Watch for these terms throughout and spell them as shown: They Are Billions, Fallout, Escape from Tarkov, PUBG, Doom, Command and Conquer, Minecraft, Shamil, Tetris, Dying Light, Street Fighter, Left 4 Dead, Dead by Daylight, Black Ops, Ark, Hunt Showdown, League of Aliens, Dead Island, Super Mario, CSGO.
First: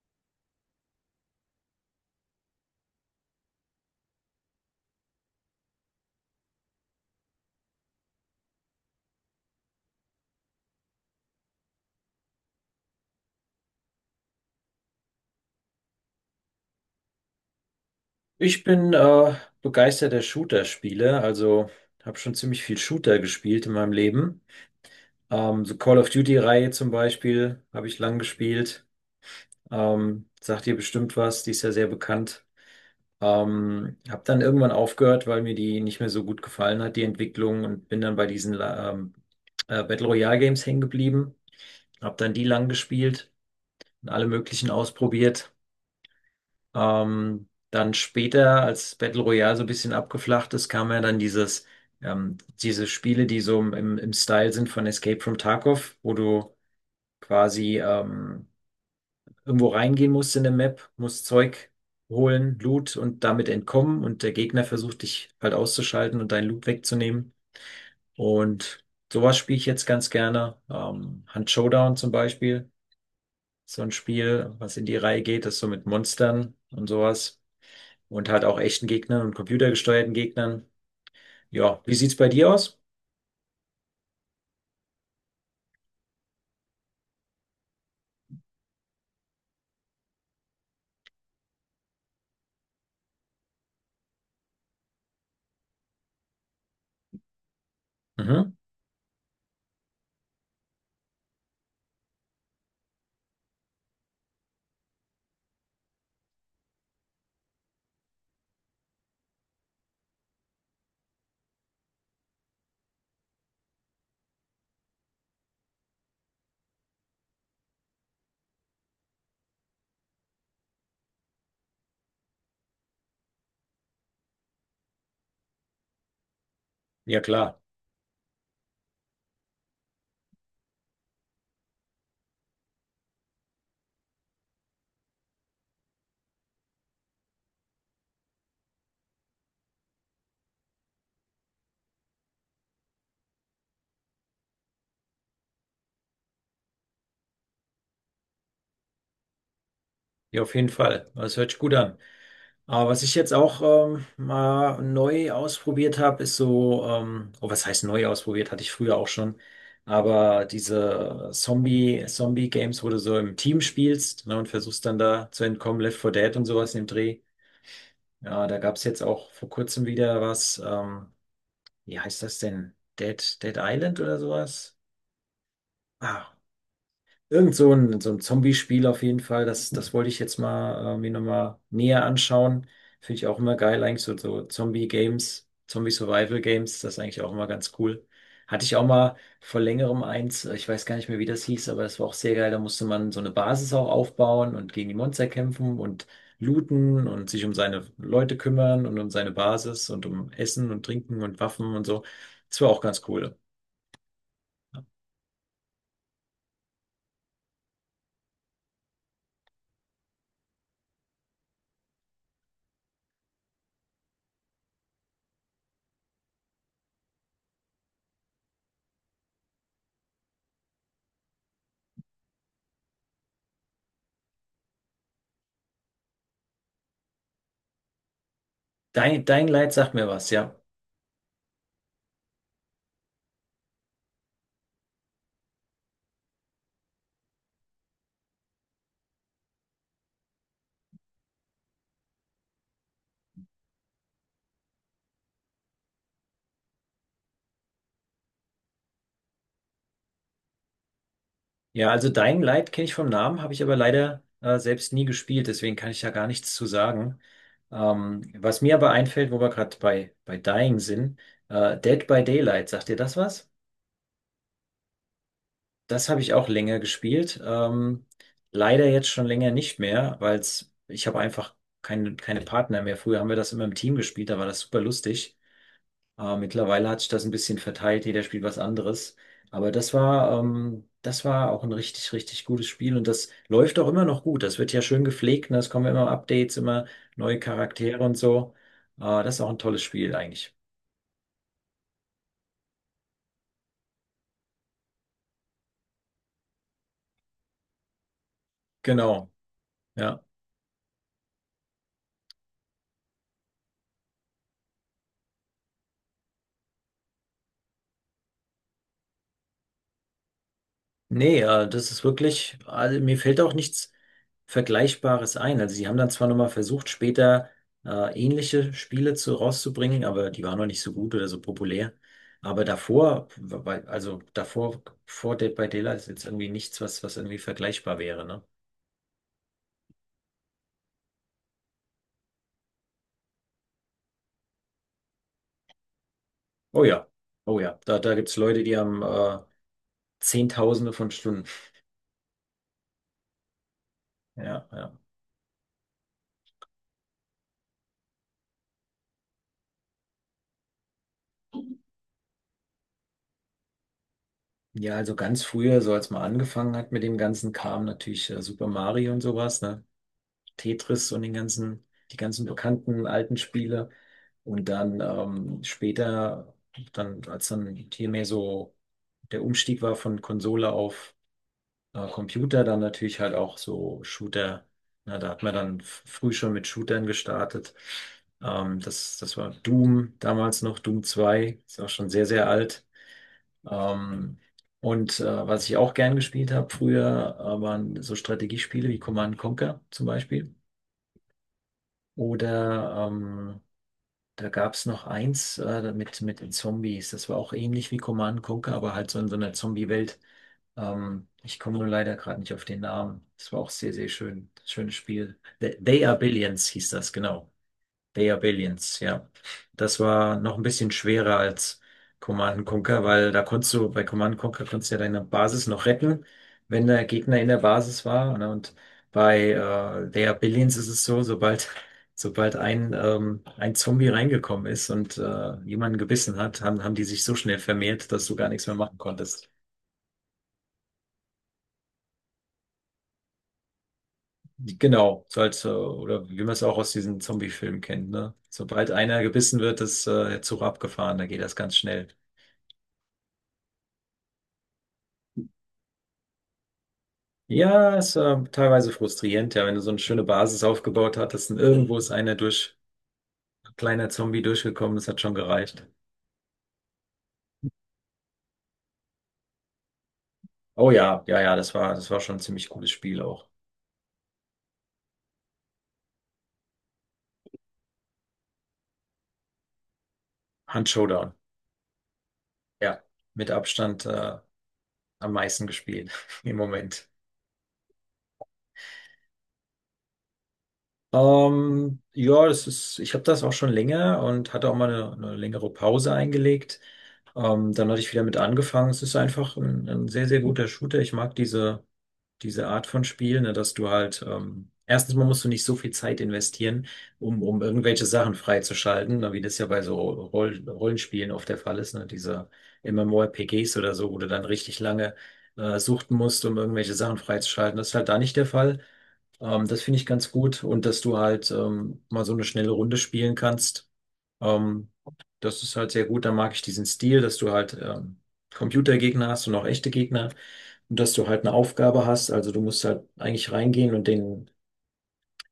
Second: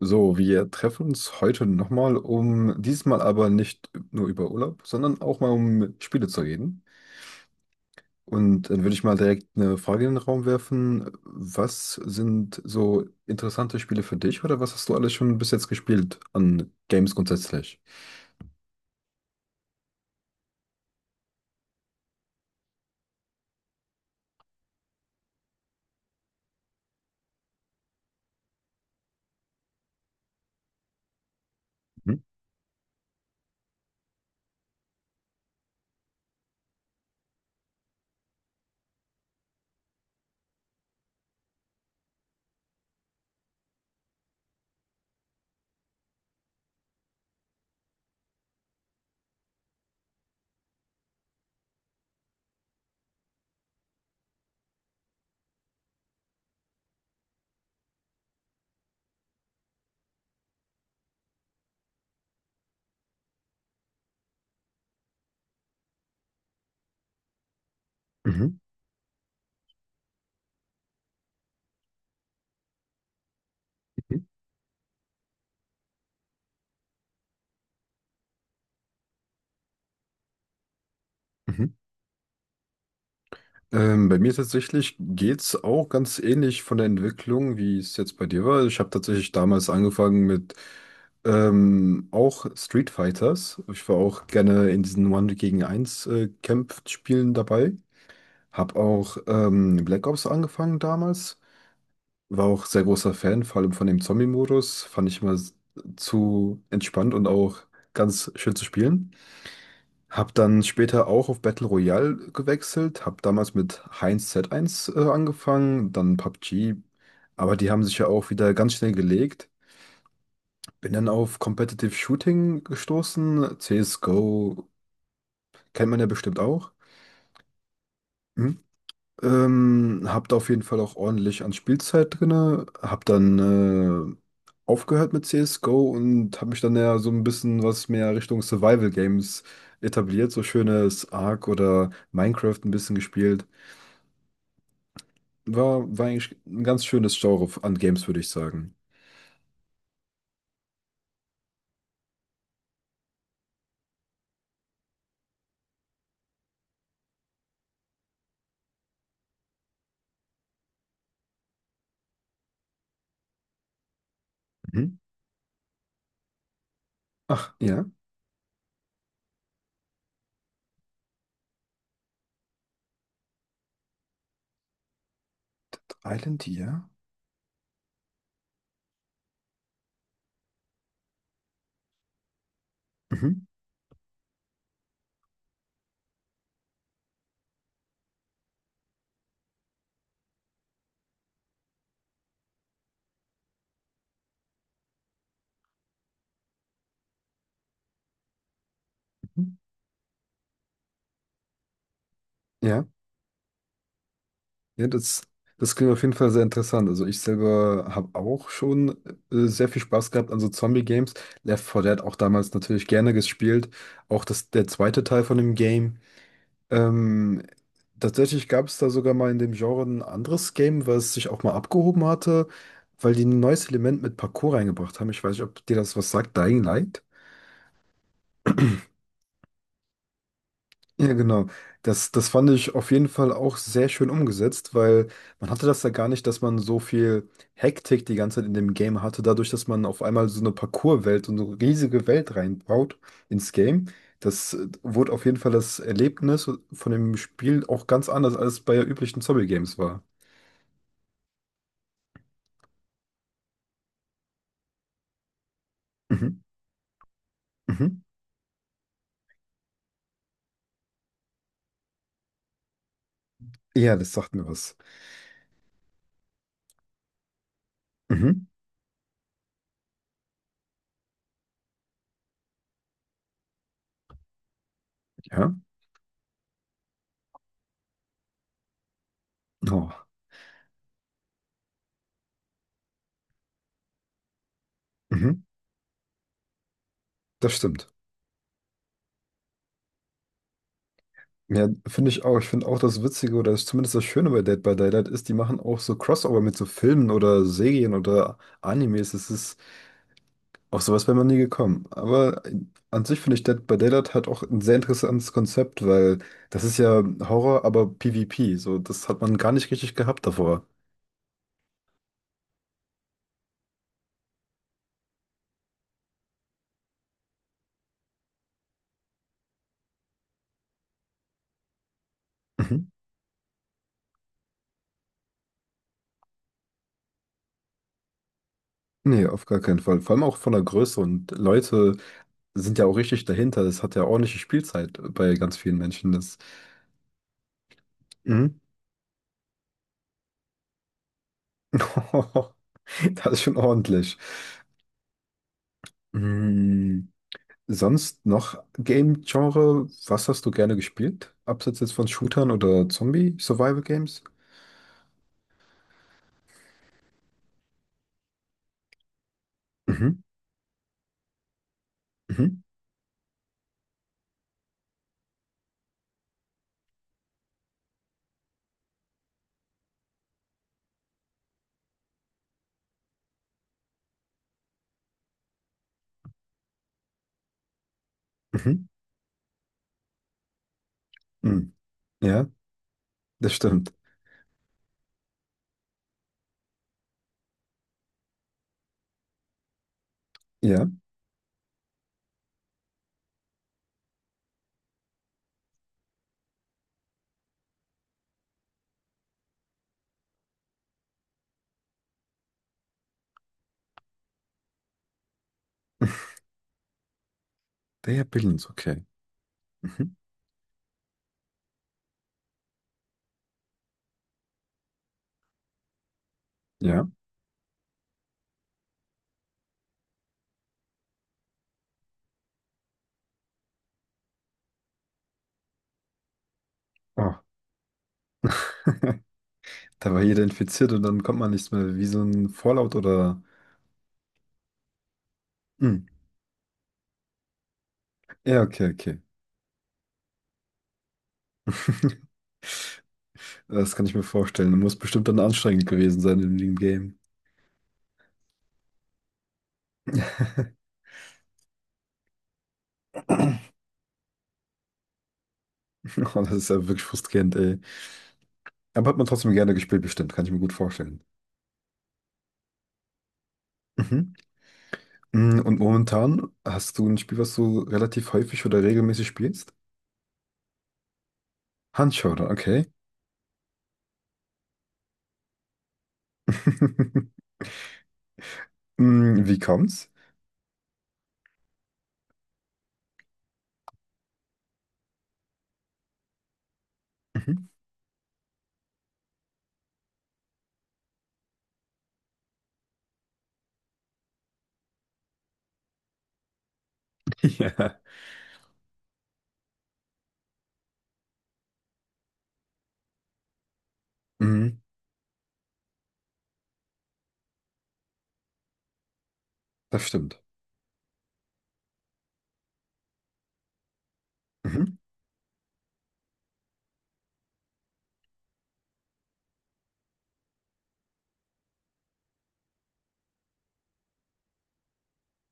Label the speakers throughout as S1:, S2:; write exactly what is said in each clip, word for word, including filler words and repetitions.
S1: So, wir treffen uns heute nochmal, um diesmal aber nicht nur über Urlaub, sondern auch mal um Spiele zu reden. Und dann würde ich mal direkt eine Frage in den Raum werfen. Was sind so interessante Spiele für dich oder was hast du alles schon bis jetzt gespielt an Games grundsätzlich?
S2: Ich bin äh, begeisterter Shooter-Spieler, also habe schon ziemlich viel Shooter gespielt in meinem Leben. Ähm, so Call of Duty-Reihe zum Beispiel habe ich lang gespielt. Ähm, sagt ihr bestimmt was, die ist ja sehr
S1: Mhm.
S2: bekannt. Ähm, habe dann irgendwann aufgehört, weil mir die nicht mehr so gut gefallen hat, die Entwicklung, und bin dann bei diesen La- ähm, äh, Battle Royale Games hängen geblieben. Habe dann die lang gespielt und alle möglichen ausprobiert. Ähm, dann später, als Battle Royale so ein bisschen abgeflacht ist, kam ja dann dieses, ähm, diese Spiele, die so im, im Style sind von Escape from Tarkov, wo du quasi ähm, irgendwo reingehen musst in der Map, musst Zeug holen, Loot und damit entkommen, und der Gegner versucht dich halt auszuschalten und deinen Loot wegzunehmen.
S1: Mhm.
S2: Und sowas spiele ich jetzt ganz gerne. Ähm, Hunt Showdown zum Beispiel, so ein Spiel, was in die Reihe geht, das so mit Monstern und sowas, und halt auch echten Gegnern und computergesteuerten Gegnern.
S1: Mhm.
S2: Ja, wie sieht's bei dir aus?
S1: Ähm, bei mir tatsächlich geht's auch ganz ähnlich von der Entwicklung, wie es jetzt bei dir war. Ich habe tatsächlich damals angefangen mit ähm, auch Street Fighters. Ich war auch gerne in diesen One gegen Eins äh, Kampfspielen dabei.
S2: Mhm.
S1: Hab auch ähm, Black Ops angefangen damals. War auch sehr großer Fan, vor allem von dem Zombie-Modus. Fand ich immer s- Zu entspannt und auch ganz schön zu spielen. Hab dann später auch auf Battle Royale gewechselt, hab damals mit Heinz z eins äh, angefangen, dann P U B G, aber die haben sich ja auch wieder ganz schnell gelegt. Bin dann auf Competitive Shooting gestoßen, C S G O kennt man ja bestimmt auch.
S2: Ja, klar.
S1: Hm? Ähm, hab da auf jeden Fall auch ordentlich an Spielzeit drinne, hab dann äh, aufgehört mit C S G O und hab mich dann ja so ein bisschen was mehr Richtung Survival Games etabliert, so schönes Ark oder Minecraft ein bisschen gespielt. War, war eigentlich ein ganz schönes Genre an Games, würde ich sagen.
S2: Ja, auf jeden Fall. Das hört sich gut an. Aber was ich jetzt auch ähm, mal neu ausprobiert habe, ist so, ähm, oh, was heißt neu ausprobiert? Hatte ich früher auch schon. Aber diese Zombie, Zombie-Games, wo du so im Team spielst, ne, und versuchst dann
S1: Mhm.
S2: da zu entkommen, Left four Dead und sowas im Dreh.
S1: Ach, ja.
S2: Ja, da gab's jetzt auch vor kurzem wieder was, ähm, wie heißt das denn? Dead, Dead Island oder sowas?
S1: Dead
S2: Ah,
S1: Island, ja.
S2: irgend so ein, so ein Zombie-Spiel auf jeden Fall. Das, das wollte ich jetzt mal äh, mir nochmal näher anschauen. Finde ich auch
S1: Mhm.
S2: immer geil, eigentlich so, so Zombie-Games, Zombie-Survival-Games, das ist eigentlich auch immer ganz cool. Hatte ich auch mal vor längerem eins, äh, ich weiß gar nicht mehr, wie das hieß, aber das war auch sehr geil. Da musste man so eine Basis auch aufbauen und gegen die Monster kämpfen und looten und sich um seine Leute kümmern und um seine
S1: Mhm.
S2: Basis und um Essen und Trinken und Waffen und so. Das war auch
S1: Ja,
S2: ganz cool.
S1: ja, das, das klingt auf jeden Fall sehr interessant. Also ich selber habe auch schon äh, sehr viel Spaß gehabt an so Zombie-Games. Left four Dead auch damals natürlich gerne gespielt. Auch das, der zweite Teil von dem Game. Ähm, tatsächlich gab es da sogar mal in dem Genre ein anderes Game, was sich auch mal abgehoben hatte, weil die ein neues Element mit Parkour reingebracht haben. Ich weiß nicht, ob dir das was sagt, Dying Light.
S2: Dein, dein Leid sagt mir was, ja.
S1: Ja, genau. Das, das fand ich auf jeden Fall auch sehr schön umgesetzt, weil man hatte das ja gar nicht, dass man so viel Hektik die ganze Zeit in dem Game hatte, dadurch, dass man auf einmal so eine Parkour-Welt und so eine riesige Welt reinbaut ins Game. Das äh, wurde auf jeden Fall das Erlebnis von dem Spiel auch ganz anders, als es bei üblichen Zombie-Games war.
S2: Ja, also Dying Light kenne ich vom Namen, habe ich aber leider äh, selbst nie gespielt, deswegen kann ich ja gar
S1: Mhm.
S2: nichts zu sagen.
S1: Mhm.
S2: Ähm, was mir aber einfällt, wo wir gerade bei, bei Dying sind, äh, Dead by Daylight, sagt ihr das was?
S1: Ja, das sagt mir was.
S2: Das habe ich auch länger gespielt. Ähm,
S1: Mhm.
S2: leider jetzt schon länger nicht mehr, weil ich habe einfach keine, keine Partner mehr. Früher haben wir das immer im Team gespielt, da war das super lustig.
S1: Ja.
S2: Äh, mittlerweile hat sich das ein bisschen verteilt, jeder spielt was anderes. Aber das
S1: Oh.
S2: war, ähm, das war auch ein richtig, richtig gutes Spiel, und das läuft auch immer noch gut. Das wird ja schön
S1: Mhm.
S2: gepflegt, ne? Es kommen immer Updates, immer neue
S1: Das stimmt.
S2: Charaktere und so. Äh, das ist auch ein tolles Spiel eigentlich.
S1: Ja, finde ich auch. Ich finde auch das Witzige oder ist zumindest das Schöne bei Dead by Daylight ist, die machen auch so Crossover mit so Filmen oder Serien oder Animes.
S2: Genau,
S1: Es ist
S2: ja.
S1: auch sowas wäre man nie gekommen. Aber an sich finde ich Dead by Daylight hat auch ein sehr interessantes Konzept, weil das ist ja Horror, aber PvP. So, das hat man gar nicht richtig gehabt davor.
S2: Nee, äh, das ist wirklich, also mir fällt auch nichts Vergleichbares ein. Also sie haben dann zwar nochmal versucht, später äh, ähnliche Spiele zu, rauszubringen, aber die waren noch nicht so gut oder so populär. Aber
S1: Mhm.
S2: davor, bei- also davor, vor Dead by Daylight ist jetzt irgendwie nichts, was, was irgendwie vergleichbar wäre, ne?
S1: Nee, auf gar keinen Fall. Vor allem auch von der Größe und Leute sind ja auch richtig dahinter. Das hat ja ordentliche Spielzeit bei ganz vielen Menschen. Das,
S2: Oh ja, oh ja, da, da gibt's
S1: mhm.
S2: Leute, die haben äh, Zehntausende von Stunden.
S1: Das ist schon ordentlich.
S2: Ja, ja.
S1: Hm, sonst noch Game-Genre? Was hast du gerne gespielt? Abseits jetzt von Shootern oder Zombie-Survival-Games?
S2: Ja, also ganz früher, so als man angefangen hat mit dem ganzen Kram, natürlich äh, Super Mario und sowas, ne?
S1: Mhm,
S2: Tetris und den ganzen, die ganzen
S1: mhm,
S2: bekannten alten Spiele. Und dann ähm, später, dann, als dann hier mehr so der Umstieg war von Konsole auf äh, Computer, dann natürlich halt auch so Shooter. Na, da hat man dann f- früh schon mit Shootern gestartet. Ähm,
S1: mhm,
S2: das, das war Doom, damals noch Doom zwei,
S1: mhm.
S2: ist auch schon sehr,
S1: Ja,
S2: sehr alt.
S1: das stimmt.
S2: Ähm, und äh, was ich auch gern gespielt habe früher, äh, waren so Strategiespiele wie Command and Conquer zum Beispiel.
S1: Ja,
S2: Oder ähm, da gab es noch eins äh, mit, mit den Zombies. Das war auch ähnlich wie Command Conquer, aber halt so in so einer Zombie-Welt. Ähm, ich komme nur leider gerade nicht auf den Namen. Das war auch sehr, sehr schön. Schönes Spiel. They, They Are Billions hieß das, genau.
S1: der
S2: League of
S1: Billions,
S2: Aliens,
S1: okay.
S2: ja. Das
S1: Mhm.
S2: war noch ein bisschen schwerer als Command and Conquer, weil da konntest du, bei Command and Conquer konntest du ja deine Basis noch retten, wenn der
S1: Ja,
S2: Gegner in der Basis war. Ne? Und bei äh, League of Aliens ist es so, sobald, sobald ein, ähm, ein Zombie reingekommen ist und äh, jemanden gebissen hat, haben, haben die sich so
S1: oh.
S2: schnell vermehrt, dass du gar nichts mehr machen konntest.
S1: Da war jeder infiziert und dann kommt man nichts mehr, wie so ein Fallout oder...
S2: Genau, so als, äh,
S1: Hm.
S2: oder wie man es auch aus diesen Zombie-Filmen kennt, ne?
S1: Ja, okay,
S2: Sobald
S1: okay.
S2: einer gebissen wird, ist äh, der Zug abgefahren, da geht das ganz schnell.
S1: Das kann ich mir vorstellen. Muss bestimmt dann anstrengend gewesen sein in dem Game.
S2: Ja, es war teilweise frustrierend, ja, wenn du so eine schöne Basis aufgebaut hattest und irgendwo ist einer durch, ein kleiner Zombie durchgekommen, das hat schon gereicht.
S1: Oh, das ist ja wirklich frustrierend, ey. Aber hat man trotzdem gerne gespielt, bestimmt. Kann ich mir gut
S2: Oh ja,
S1: vorstellen.
S2: ja, ja, das war, das war schon ein ziemlich cooles Spiel auch.
S1: Mhm. Mm, und momentan hast du ein Spiel, was du relativ häufig oder regelmäßig spielst?
S2: Hand Showdown,
S1: Handschauder, okay.
S2: ja, mit Abstand äh, am meisten gespielt im Moment.
S1: Mm, wie kommt's?
S2: Ähm, ja, das ist, ich habe das auch schon länger und hatte auch mal eine, eine längere Pause eingelegt.
S1: Mhm.
S2: Ähm, dann hatte ich wieder mit angefangen. Es ist einfach ein, ein sehr, sehr guter Shooter. Ich mag diese diese Art von Spiel, ne, dass du halt, ähm, erstens mal musst du nicht so viel Zeit investieren, um, um
S1: Ja.
S2: irgendwelche Sachen freizuschalten, ne, wie das ja bei so Roll Rollenspielen oft der Fall ist, ne, diese MMORPGs oder so, wo du dann
S1: Mhm.
S2: richtig lange äh, suchten musst, um irgendwelche Sachen freizuschalten. Das ist halt da nicht der Fall. Ähm, das finde
S1: Das
S2: ich ganz
S1: stimmt.
S2: gut, und dass du halt ähm, mal so eine schnelle Runde spielen kannst.
S1: Mhm.
S2: Ähm, das ist halt sehr gut. Da mag ich diesen Stil, dass du halt ähm, Computergegner hast und auch echte Gegner, und dass du halt eine Aufgabe hast. Also du musst halt eigentlich reingehen und den,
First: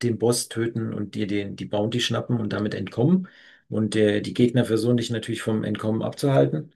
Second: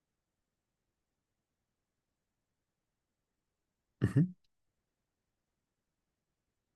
S2: den Boss töten und dir den, die Bounty schnappen und damit entkommen. Und der, die
S1: Mhm.
S2: Gegner versuchen dich natürlich vom Entkommen abzuhalten.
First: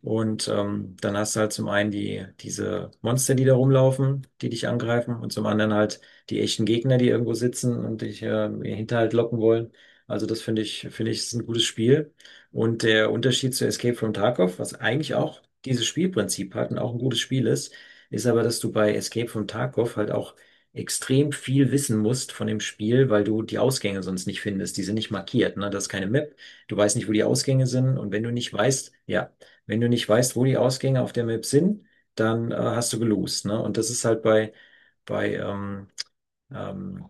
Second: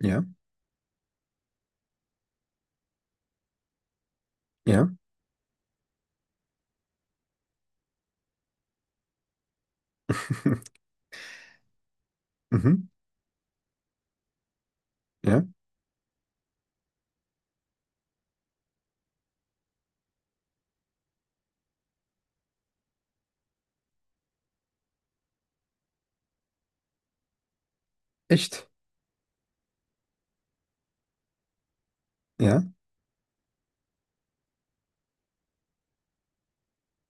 S1: Ja.
S2: Und ähm, dann hast du halt zum einen die, diese Monster, die da rumlaufen, die dich
S1: Ja.
S2: angreifen, und zum anderen halt die echten Gegner, die irgendwo sitzen und dich äh, in den Hinterhalt locken wollen. Also das finde ich, finde ich, ist ein gutes Spiel. Und
S1: Mhm.
S2: der Unterschied zu Escape from Tarkov, was eigentlich auch
S1: Ja.
S2: dieses Spielprinzip hat und auch ein gutes Spiel ist, ist aber, dass du bei Escape from Tarkov halt auch extrem viel wissen musst von dem Spiel, weil du die Ausgänge sonst nicht findest. Die sind nicht markiert, ne? Das ist keine Map. Du weißt nicht, wo die Ausgänge sind. Und wenn du nicht
S1: Echt?
S2: weißt, ja, wenn du nicht weißt, wo die Ausgänge auf der Map sind, dann äh,
S1: Ja.
S2: hast du gelost, ne? Und das ist halt bei, bei ähm, ähm,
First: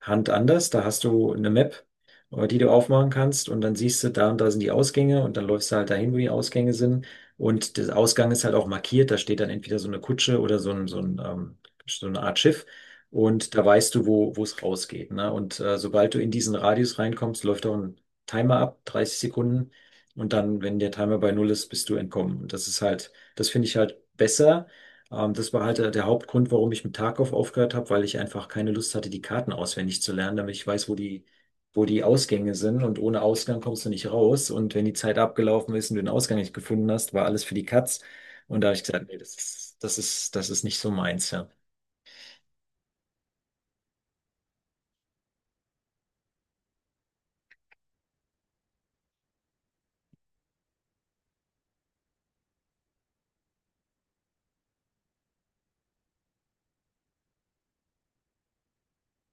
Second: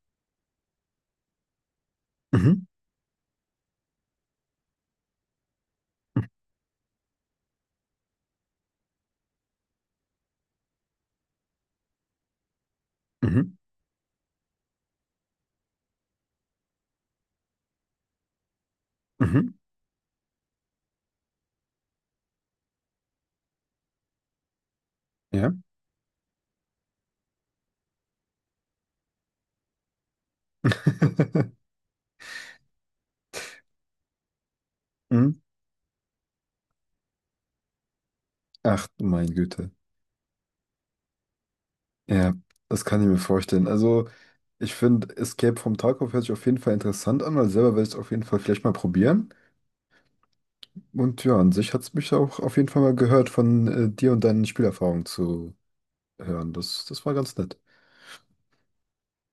S2: Hand anders. Da hast du eine Map, äh, die
S1: Mhm.
S2: du aufmachen kannst, und dann siehst du, da und da sind die Ausgänge, und dann läufst du halt dahin, wo die Ausgänge sind. Und der Ausgang ist halt auch markiert. Da steht dann entweder so eine Kutsche oder so ein, so ein, ähm, so eine Art Schiff. Und
S1: Mhm.
S2: da weißt du, wo, wo es rausgeht. Ne? Und äh, sobald du in diesen Radius reinkommst, läuft auch ein Timer ab, dreißig
S1: Mhm.
S2: Sekunden. Und dann, wenn der Timer bei null ist, bist du entkommen. Und das ist halt, das finde ich halt besser, ähm, das
S1: Ja.
S2: war halt äh, der Hauptgrund, warum ich mit Tarkov aufgehört habe, weil ich einfach keine Lust hatte, die Karten auswendig zu lernen, damit ich weiß, wo die, wo die Ausgänge sind. Und ohne Ausgang kommst du nicht raus. Und wenn die Zeit
S1: Mhm.
S2: abgelaufen ist und du den Ausgang nicht gefunden hast, war alles für die Katz. Und da habe ich
S1: Ach, du
S2: gesagt, nee,
S1: meine
S2: das
S1: Güte.
S2: ist, das ist, das ist nicht so meins, ja.
S1: Ja, das kann ich mir vorstellen. Also, ich finde, Escape from Tarkov hört sich auf jeden Fall interessant an, weil selber werde ich es auf jeden Fall vielleicht mal probieren. Und ja, an sich hat es mich auch auf jeden Fall mal gehört, von äh, dir und deinen Spielerfahrungen zu hören. Das, das war ganz nett.